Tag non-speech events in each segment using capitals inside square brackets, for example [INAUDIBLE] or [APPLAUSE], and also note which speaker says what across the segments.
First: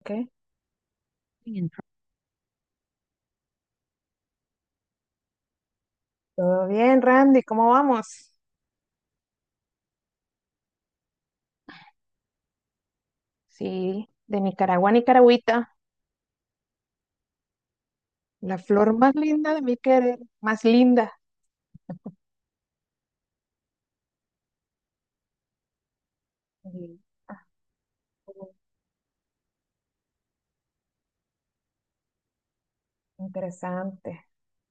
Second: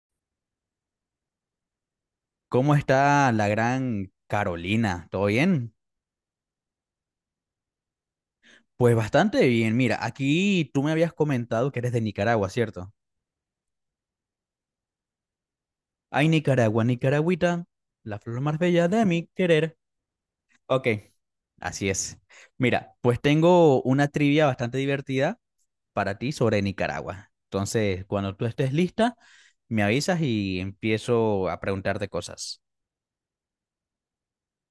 Speaker 1: Ok. Bien.
Speaker 2: ¿Cómo está la gran Carolina? ¿Todo bien?
Speaker 1: Todo bien, Randy, ¿cómo vamos?
Speaker 2: Pues bastante bien. Mira, aquí tú me habías comentado que eres de Nicaragua, ¿cierto?
Speaker 1: Sí, de Nicaragua a Nicaragüita,
Speaker 2: Ay, Nicaragua, Nicaragüita, la flor más
Speaker 1: la
Speaker 2: bella
Speaker 1: flor
Speaker 2: de
Speaker 1: más
Speaker 2: mi
Speaker 1: linda de
Speaker 2: querer.
Speaker 1: mi querer, más
Speaker 2: Ok,
Speaker 1: linda.
Speaker 2: así es. Mira, pues tengo una trivia bastante divertida para ti sobre
Speaker 1: Sí.
Speaker 2: Nicaragua.
Speaker 1: Ah,
Speaker 2: Entonces, cuando tú
Speaker 1: bueno.
Speaker 2: estés lista, me avisas y empiezo a preguntarte cosas.
Speaker 1: Interesante.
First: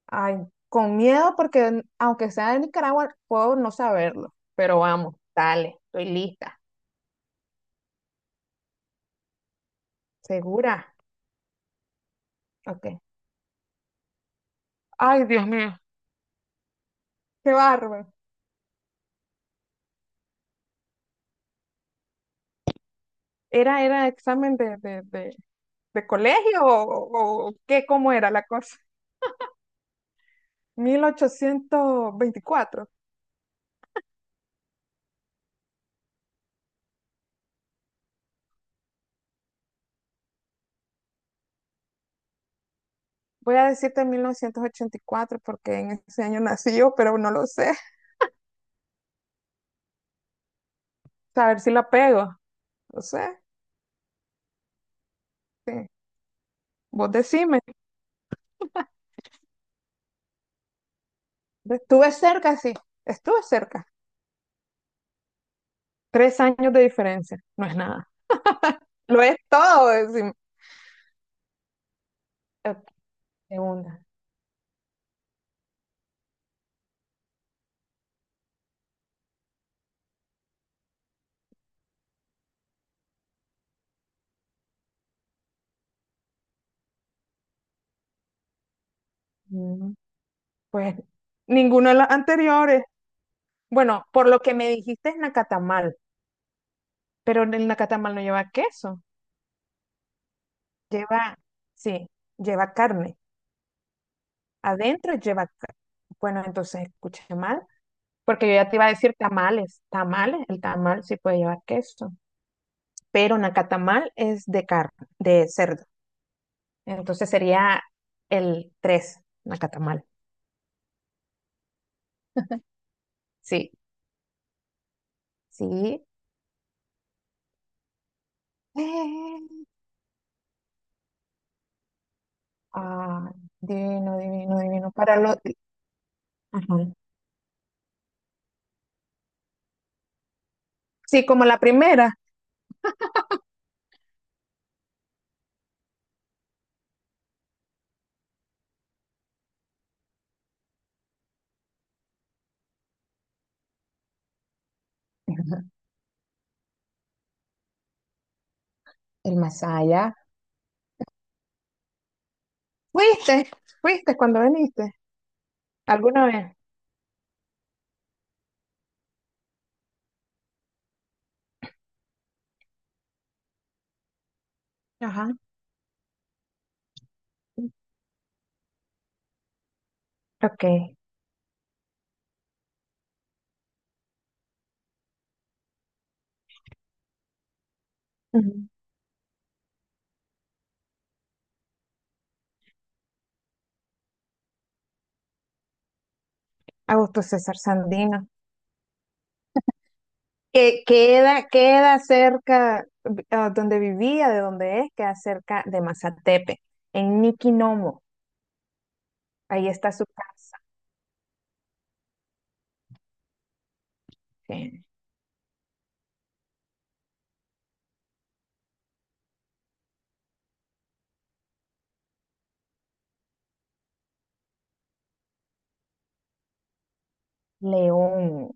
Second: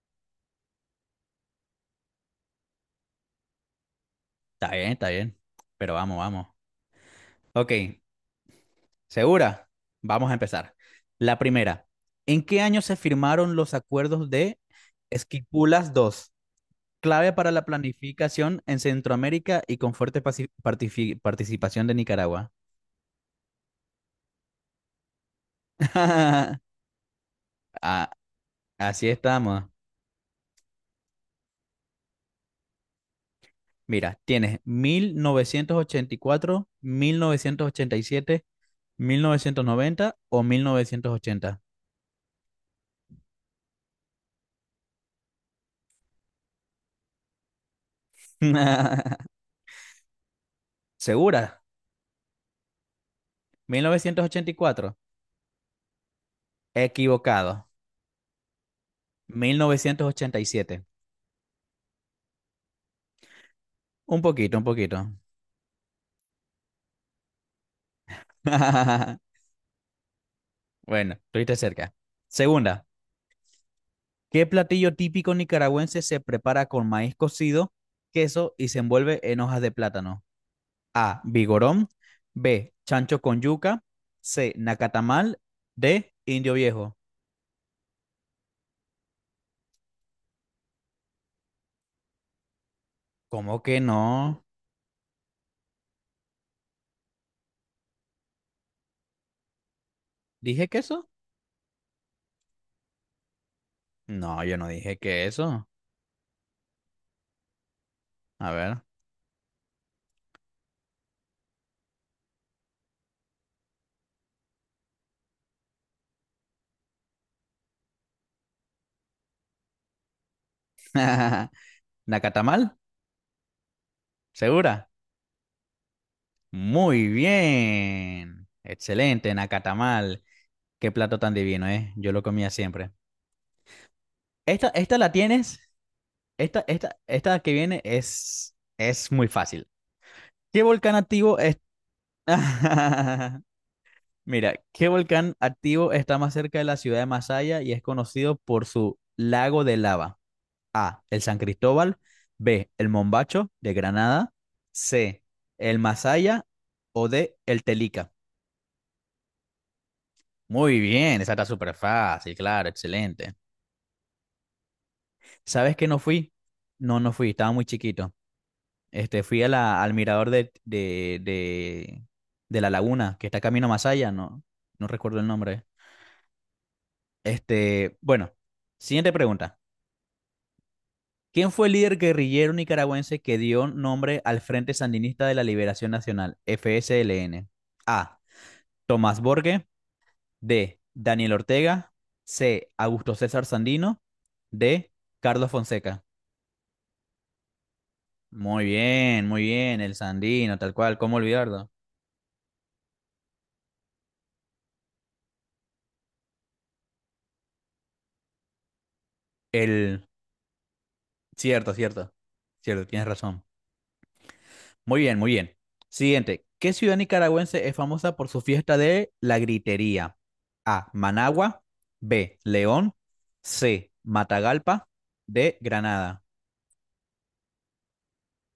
Speaker 1: Ay, con miedo porque aunque sea de Nicaragua, puedo no saberlo,
Speaker 2: Está
Speaker 1: pero
Speaker 2: bien, está
Speaker 1: vamos,
Speaker 2: bien.
Speaker 1: dale,
Speaker 2: Pero
Speaker 1: estoy
Speaker 2: vamos, vamos.
Speaker 1: lista.
Speaker 2: Ok, ¿segura? Vamos a empezar.
Speaker 1: ¿Segura?
Speaker 2: La primera, ¿en qué año
Speaker 1: Ok.
Speaker 2: se firmaron los acuerdos de
Speaker 1: Ay, Dios mío,
Speaker 2: Esquipulas II, clave para
Speaker 1: qué
Speaker 2: la
Speaker 1: bárbaro.
Speaker 2: planificación en Centroamérica y con fuerte participación de Nicaragua?
Speaker 1: ¿Era examen de de,
Speaker 2: [LAUGHS]
Speaker 1: colegio o qué,
Speaker 2: Ah,
Speaker 1: ¿cómo era la cosa?
Speaker 2: así estamos.
Speaker 1: 1824.
Speaker 2: Mira, tienes mil novecientos ochenta y cuatro, 1987, 1990 o 1980.
Speaker 1: Voy a decirte 1984 porque en ese año nací yo, pero no lo sé.
Speaker 2: [LAUGHS]
Speaker 1: A ver
Speaker 2: ¿Segura?
Speaker 1: si la pego. No sé.
Speaker 2: 1984.
Speaker 1: Sí. Vos decime.
Speaker 2: Equivocado. 1987.
Speaker 1: Estuve cerca, sí. Estuve cerca.
Speaker 2: Un poquito, un poquito.
Speaker 1: Tres años de diferencia. No es nada. Lo es
Speaker 2: [LAUGHS]
Speaker 1: todo, decime.
Speaker 2: Bueno, estuviste cerca. Segunda,
Speaker 1: Ok, segunda.
Speaker 2: ¿qué platillo típico nicaragüense se prepara con maíz cocido, queso y se envuelve en hojas de plátano? A. Vigorón. B. Chancho con yuca. C. Nacatamal. D. Indio viejo.
Speaker 1: Mm, Pues ninguna de las anteriores.
Speaker 2: ¿Cómo que
Speaker 1: Bueno, por lo
Speaker 2: no?
Speaker 1: que me dijiste es nacatamal, pero el nacatamal no lleva queso.
Speaker 2: ¿Dije queso?
Speaker 1: Lleva, sí, lleva carne.
Speaker 2: No, yo no dije
Speaker 1: Adentro lleva
Speaker 2: queso.
Speaker 1: carne. Bueno, entonces escuché mal. Porque
Speaker 2: A
Speaker 1: yo ya te
Speaker 2: ver.
Speaker 1: iba a decir tamales, tamales, el tamal sí puede llevar queso, pero nacatamal es de carne, de cerdo. Entonces sería el tres nacatamal.
Speaker 2: [LAUGHS] ¿Nacatamal?
Speaker 1: Sí,
Speaker 2: ¿Segura?
Speaker 1: sí. [GASPS]
Speaker 2: Muy bien. Excelente,
Speaker 1: Eh,
Speaker 2: nacatamal. Qué plato tan divino, ¿eh? Yo lo comía siempre.
Speaker 1: ah, divino, divino,
Speaker 2: Esta,
Speaker 1: divino.
Speaker 2: esta la
Speaker 1: Para los...
Speaker 2: tienes. Esta,
Speaker 1: Ajá.
Speaker 2: esta, esta que viene es muy fácil. ¿Qué volcán
Speaker 1: Sí,
Speaker 2: activo
Speaker 1: como
Speaker 2: es?
Speaker 1: la primera,
Speaker 2: [LAUGHS] Mira, ¿qué volcán activo está más cerca de la ciudad de Masaya y es conocido por su lago de lava? A. El San Cristóbal. B. El Mombacho de Granada. C. El Masaya. O D. El Telica.
Speaker 1: el Masaya.
Speaker 2: Muy bien, esa está súper fácil, claro, excelente.
Speaker 1: ¿Fuiste? ¿Fuiste cuando viniste?
Speaker 2: ¿Sabes que no
Speaker 1: ¿Alguna
Speaker 2: fui?
Speaker 1: vez?
Speaker 2: No, no fui, estaba muy chiquito. Fui a al mirador de la laguna, que está camino más allá, no, no recuerdo el
Speaker 1: Ajá.
Speaker 2: nombre. Bueno, siguiente pregunta.
Speaker 1: Ok.
Speaker 2: ¿Quién fue el líder guerrillero nicaragüense que dio nombre al Frente Sandinista de la Liberación Nacional, FSLN? A.
Speaker 1: Ujú.
Speaker 2: Tomás Borge. D. Daniel Ortega. C. Augusto César Sandino. D. Carlos Fonseca.
Speaker 1: Augusto César Sandino.
Speaker 2: Muy bien, el Sandino, tal
Speaker 1: Que
Speaker 2: cual, ¿cómo
Speaker 1: queda,
Speaker 2: olvidarlo?
Speaker 1: queda cerca, ah, donde vivía, de donde es, queda cerca de Mazatepe, en Niquinomo. Ahí está
Speaker 2: El
Speaker 1: su casa,
Speaker 2: Cierto, cierto. Cierto, tienes razón.
Speaker 1: en
Speaker 2: Muy bien, muy bien. Siguiente. ¿Qué ciudad nicaragüense es famosa por su fiesta de la gritería? A. Managua. B. León. C. Matagalpa. D. Granada.
Speaker 1: León.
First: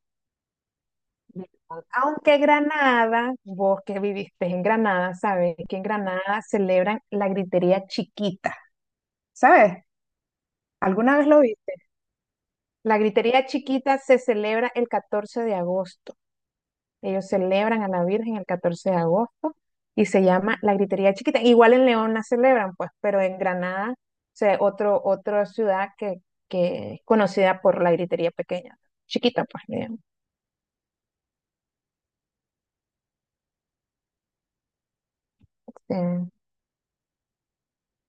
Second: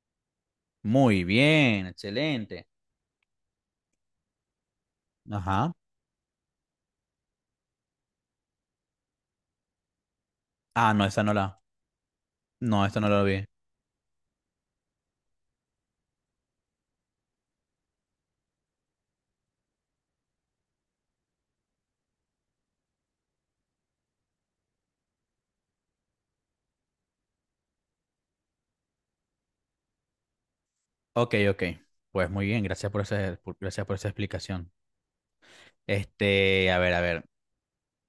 Speaker 2: Muy
Speaker 1: León.
Speaker 2: bien,
Speaker 1: Aunque
Speaker 2: excelente.
Speaker 1: Granada, vos que viviste en Granada, sabes
Speaker 2: Ajá.
Speaker 1: que en Granada celebran la gritería chiquita, ¿sabes?
Speaker 2: Ah, no,
Speaker 1: ¿Alguna
Speaker 2: esta
Speaker 1: vez
Speaker 2: no
Speaker 1: lo
Speaker 2: la.
Speaker 1: viste?
Speaker 2: No, esta
Speaker 1: La
Speaker 2: no la vi.
Speaker 1: gritería chiquita se celebra el 14 de agosto. Ellos celebran a la Virgen el 14 de agosto y se llama la Gritería Chiquita. Igual en León la celebran, pues, pero en Granada, o sea, otra ciudad que es conocida por la Gritería Pequeña, chiquita, pues, digamos,
Speaker 2: Ok, ok. Pues muy bien, gracias gracias por esa explicación.
Speaker 1: eh,
Speaker 2: A ver, a ver.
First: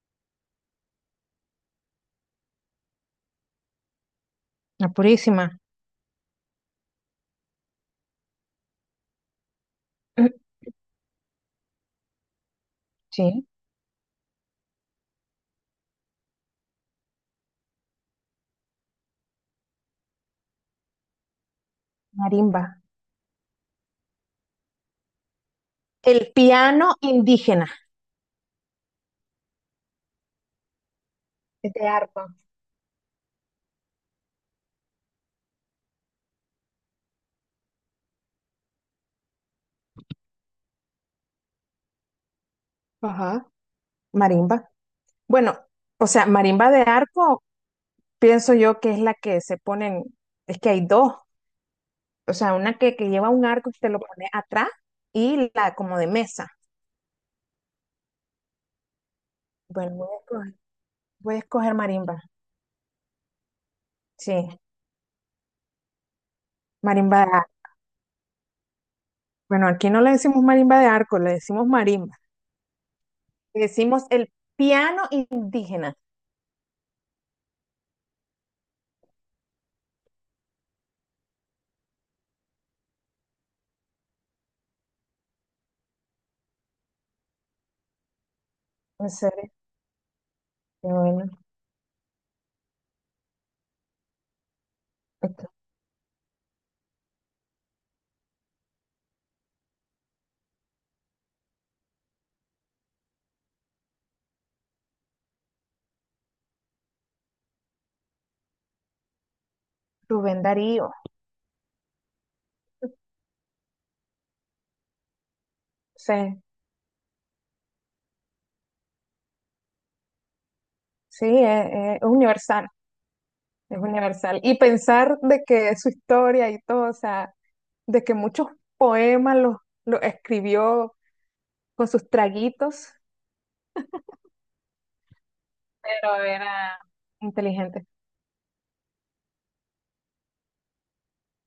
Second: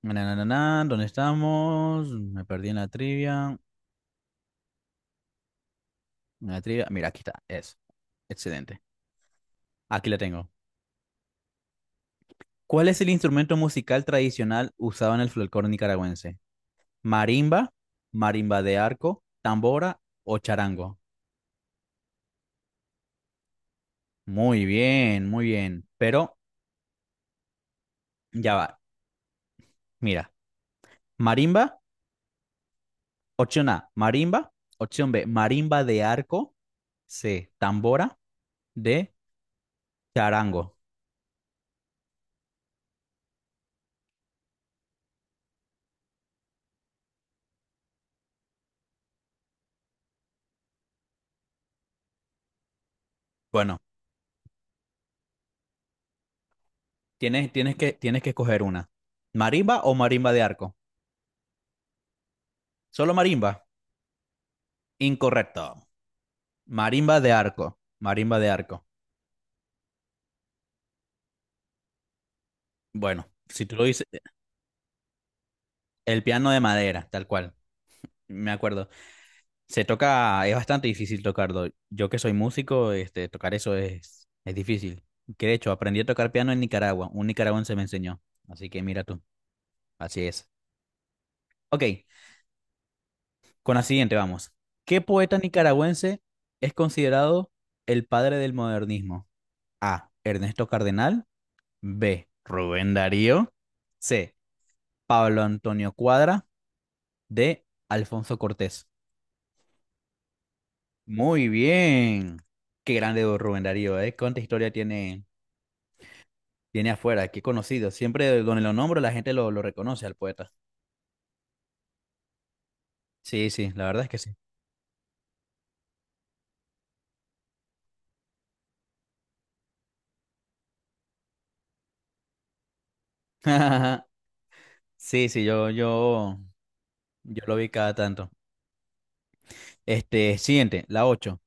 Speaker 2: Na, na, na, na, ¿dónde estamos? Me perdí en la trivia.
Speaker 1: la Purísima.
Speaker 2: Una trivia. Mira, aquí está. Es. Excelente. Aquí la tengo.
Speaker 1: [CLEARS THROAT]
Speaker 2: ¿Cuál es el
Speaker 1: Sí,
Speaker 2: instrumento musical tradicional usado en el folclore nicaragüense? ¿Marimba? ¿Marimba de arco? ¿Tambora o charango?
Speaker 1: marimba.
Speaker 2: Muy bien, muy bien.
Speaker 1: El
Speaker 2: Pero
Speaker 1: piano indígena.
Speaker 2: ya va. Mira.
Speaker 1: Es
Speaker 2: ¿Marimba?
Speaker 1: de arpa.
Speaker 2: Opción A. ¿Marimba? Opción B. ¿Marimba de arco? C. ¿Tambora? D. Charango.
Speaker 1: Ajá. Marimba. Bueno, o sea, marimba de arco, pienso yo que es la que se ponen, es que hay dos. O sea, una que lleva un arco y
Speaker 2: Bueno,
Speaker 1: te lo pone atrás y la como de mesa.
Speaker 2: tienes que escoger una. ¿Marimba o
Speaker 1: Bueno,
Speaker 2: marimba de arco?
Speaker 1: voy a escoger marimba.
Speaker 2: Solo marimba.
Speaker 1: Sí,
Speaker 2: Incorrecto. Marimba
Speaker 1: marimba
Speaker 2: de
Speaker 1: de arco.
Speaker 2: arco, marimba de arco.
Speaker 1: Bueno, aquí no le decimos marimba de arco, le decimos marimba.
Speaker 2: Bueno,
Speaker 1: Le
Speaker 2: si tú lo
Speaker 1: decimos
Speaker 2: dices,
Speaker 1: el piano indígena.
Speaker 2: el piano de madera, tal cual, me acuerdo. Se toca, es bastante difícil tocarlo. Yo que soy músico, tocar eso es difícil. Que de hecho, aprendí a tocar piano en Nicaragua, un nicaragüense me enseñó. Así que mira
Speaker 1: En
Speaker 2: tú,
Speaker 1: serio,
Speaker 2: así es.
Speaker 1: qué bueno.
Speaker 2: Ok, con la siguiente vamos. ¿Qué poeta
Speaker 1: Ok.
Speaker 2: nicaragüense es considerado el padre del modernismo? A. Ernesto Cardenal. B. Rubén Darío. C. Pablo Antonio Cuadra. De Alfonso Cortés.
Speaker 1: Rubén Darío.
Speaker 2: Muy bien. Qué grande don Rubén Darío, ¿eh? ¿Cuánta historia tiene,
Speaker 1: Sí,
Speaker 2: tiene afuera? Qué conocido. Siempre donde lo nombro la gente lo reconoce al poeta.
Speaker 1: sí, es universal,
Speaker 2: Sí, sí,
Speaker 1: es
Speaker 2: la verdad es que sí.
Speaker 1: universal. Y pensar de que su historia y todo, o sea, de que muchos poemas los escribió con sus traguitos,
Speaker 2: [LAUGHS] Sí, sí, yo,
Speaker 1: pero
Speaker 2: yo,
Speaker 1: era
Speaker 2: yo lo vi
Speaker 1: inteligente.
Speaker 2: cada tanto. Siguiente, la 8.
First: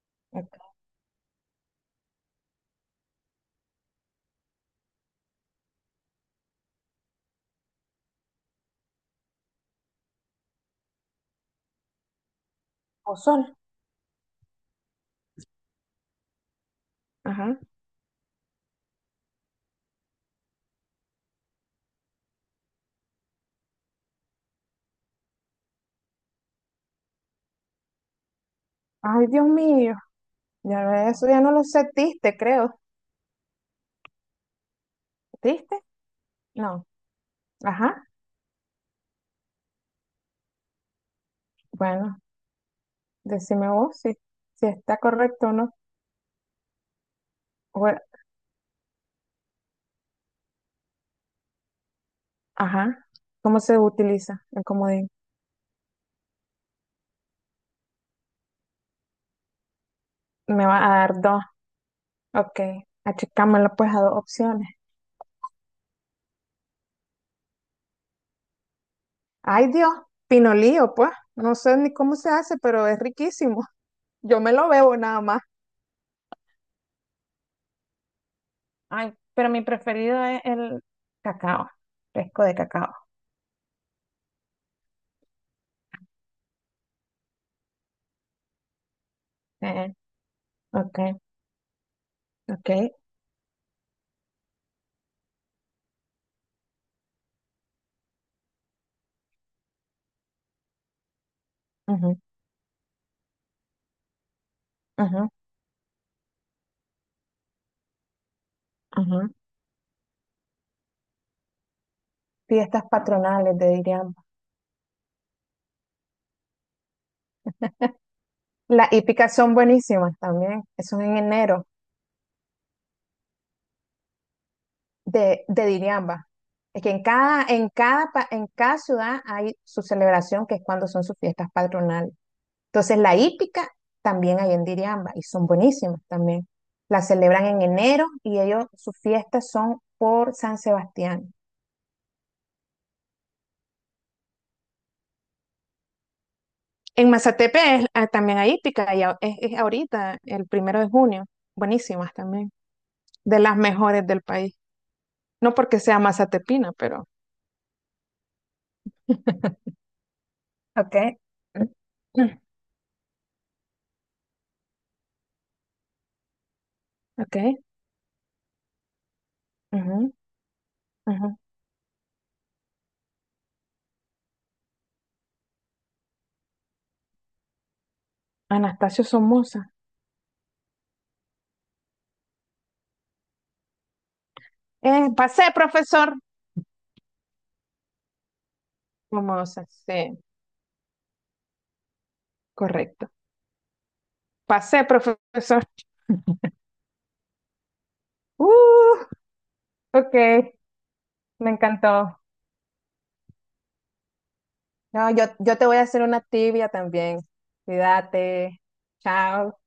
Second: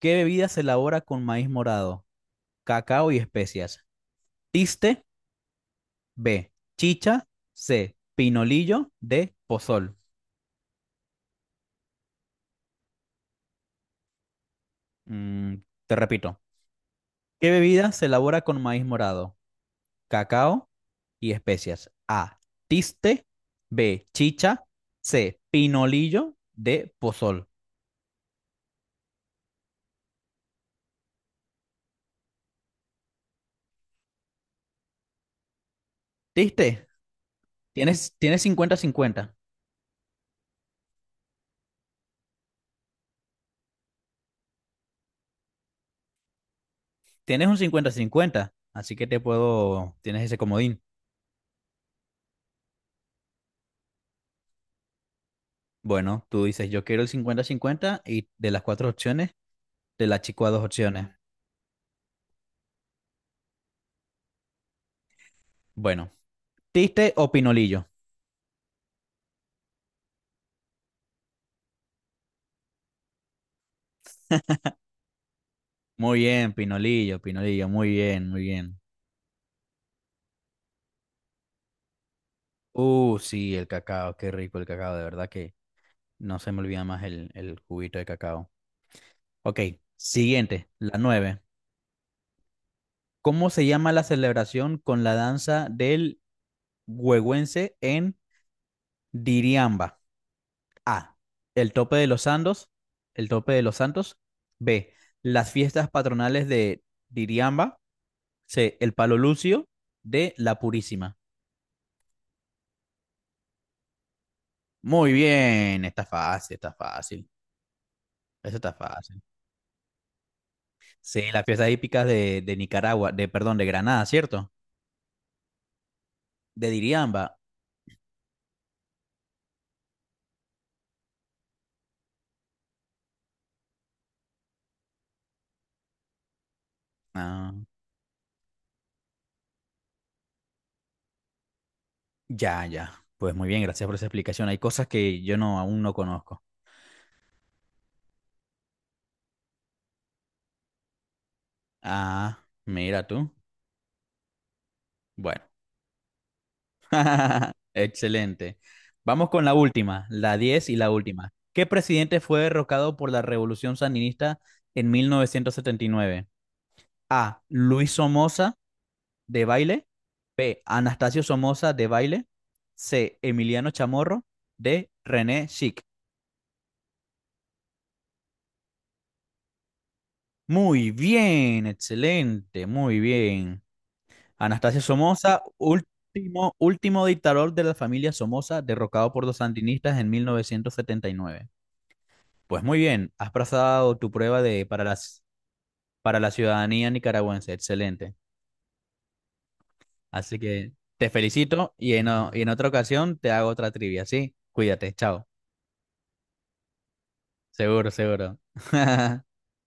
Speaker 2: ¿Qué bebida se
Speaker 1: Ok.
Speaker 2: elabora con maíz morado, cacao y especias? Tiste, B, chicha, C, pinolillo, D, pozol.
Speaker 1: O sol.
Speaker 2: Mm, te repito. ¿Qué
Speaker 1: Ajá.
Speaker 2: bebida se elabora con maíz morado? Cacao y especias. A, tiste. B, chicha. C, pinolillo. D, pozol.
Speaker 1: Ay, Dios mío. Ya Eso ya no lo sé. Tiste, creo. ¿Tiste? No.
Speaker 2: ¿Tiste?
Speaker 1: Ajá.
Speaker 2: Tienes, tienes cincuenta cincuenta
Speaker 1: Bueno, decime vos si, si está correcto o no.
Speaker 2: Tienes un cincuenta
Speaker 1: Bueno,
Speaker 2: cincuenta así que te puedo, tienes ese comodín.
Speaker 1: ajá. ¿Cómo se utiliza el comodín?
Speaker 2: Bueno, tú dices, yo quiero el 50-50 y de las 4 opciones, te la chico a dos
Speaker 1: Me va a
Speaker 2: opciones.
Speaker 1: dar dos. Ok. Achicámelo pues a dos opciones.
Speaker 2: Bueno, ¿tiste o pinolillo?
Speaker 1: Ay, Dios. Pinolío, pues. No sé ni cómo se hace, pero es riquísimo. Yo me lo bebo nada más.
Speaker 2: Muy bien, pinolillo, pinolillo, muy bien, muy bien.
Speaker 1: Ay, pero mi preferido es el cacao, fresco de cacao.
Speaker 2: Sí, el cacao, qué rico el cacao, de verdad que no se me olvida más el juguito de cacao. Ok,
Speaker 1: Eh,
Speaker 2: siguiente, la
Speaker 1: ok,
Speaker 2: nueve.
Speaker 1: ok.
Speaker 2: ¿Cómo se llama la celebración con la danza del huehuense en Diriamba? A. El tope de
Speaker 1: Ujú,
Speaker 2: los santos. El tope de los santos. B.
Speaker 1: ujú,
Speaker 2: Las fiestas patronales de Diriamba. C. El palo
Speaker 1: ujú.
Speaker 2: lucio. D. La purísima.
Speaker 1: Fiestas patronales de Diriamba.
Speaker 2: Muy bien, está fácil, está fácil. Eso está
Speaker 1: Las
Speaker 2: fácil.
Speaker 1: hípicas son buenísimas también. Son en
Speaker 2: Sí, las
Speaker 1: enero
Speaker 2: fiestas hípicas de Nicaragua, de, perdón, de Granada, ¿cierto?
Speaker 1: de Diriamba.
Speaker 2: De
Speaker 1: Es que
Speaker 2: Diriamba.
Speaker 1: en cada ciudad hay su celebración, que es cuando son sus fiestas patronales. Entonces, la hípica también hay en Diriamba y son buenísimas también. La celebran
Speaker 2: Ah,
Speaker 1: en enero y ellos, sus fiestas son por San Sebastián.
Speaker 2: ya, ya. Pues muy bien, gracias por esa explicación. Hay cosas que yo no aún no conozco.
Speaker 1: Ah, también hay hípica es ahorita, el 1 de junio. Buenísimas
Speaker 2: Ah,
Speaker 1: también,
Speaker 2: mira tú.
Speaker 1: de las mejores del país.
Speaker 2: Bueno.
Speaker 1: No porque sea mazatepina, pero...
Speaker 2: [LAUGHS] Excelente. Vamos con la última, la 10 y la
Speaker 1: Okay.
Speaker 2: última. ¿Qué
Speaker 1: [CLEARS THROAT]
Speaker 2: presidente
Speaker 1: Mm,
Speaker 2: fue derrocado por la Revolución Sandinista en 1979?
Speaker 1: ok.
Speaker 2: A. Luis Somoza de Baile.
Speaker 1: Ujú,
Speaker 2: B. Anastasio
Speaker 1: ujú.
Speaker 2: Somoza de Baile. C. Emiliano Chamorro. D. René Schick.
Speaker 1: Anastasio Somoza.
Speaker 2: Muy bien, excelente, muy bien. Anastasio Somoza,
Speaker 1: Pasé, profesor.
Speaker 2: último, último dictador de la familia Somoza, derrocado por los
Speaker 1: Somoza,
Speaker 2: sandinistas en
Speaker 1: sí,
Speaker 2: 1979. Pues muy
Speaker 1: correcto.
Speaker 2: bien, has pasado tu prueba
Speaker 1: Pasé, profesor.
Speaker 2: para la ciudadanía nicaragüense. Excelente.
Speaker 1: Uh, ok,
Speaker 2: Así que te
Speaker 1: me
Speaker 2: felicito y
Speaker 1: encantó.
Speaker 2: y en otra ocasión te hago otra trivia, ¿sí? Cuídate,
Speaker 1: No,
Speaker 2: chao.
Speaker 1: yo te voy a hacer una tibia también.
Speaker 2: Seguro, seguro.
Speaker 1: Cuídate.
Speaker 2: [LAUGHS]
Speaker 1: Chao.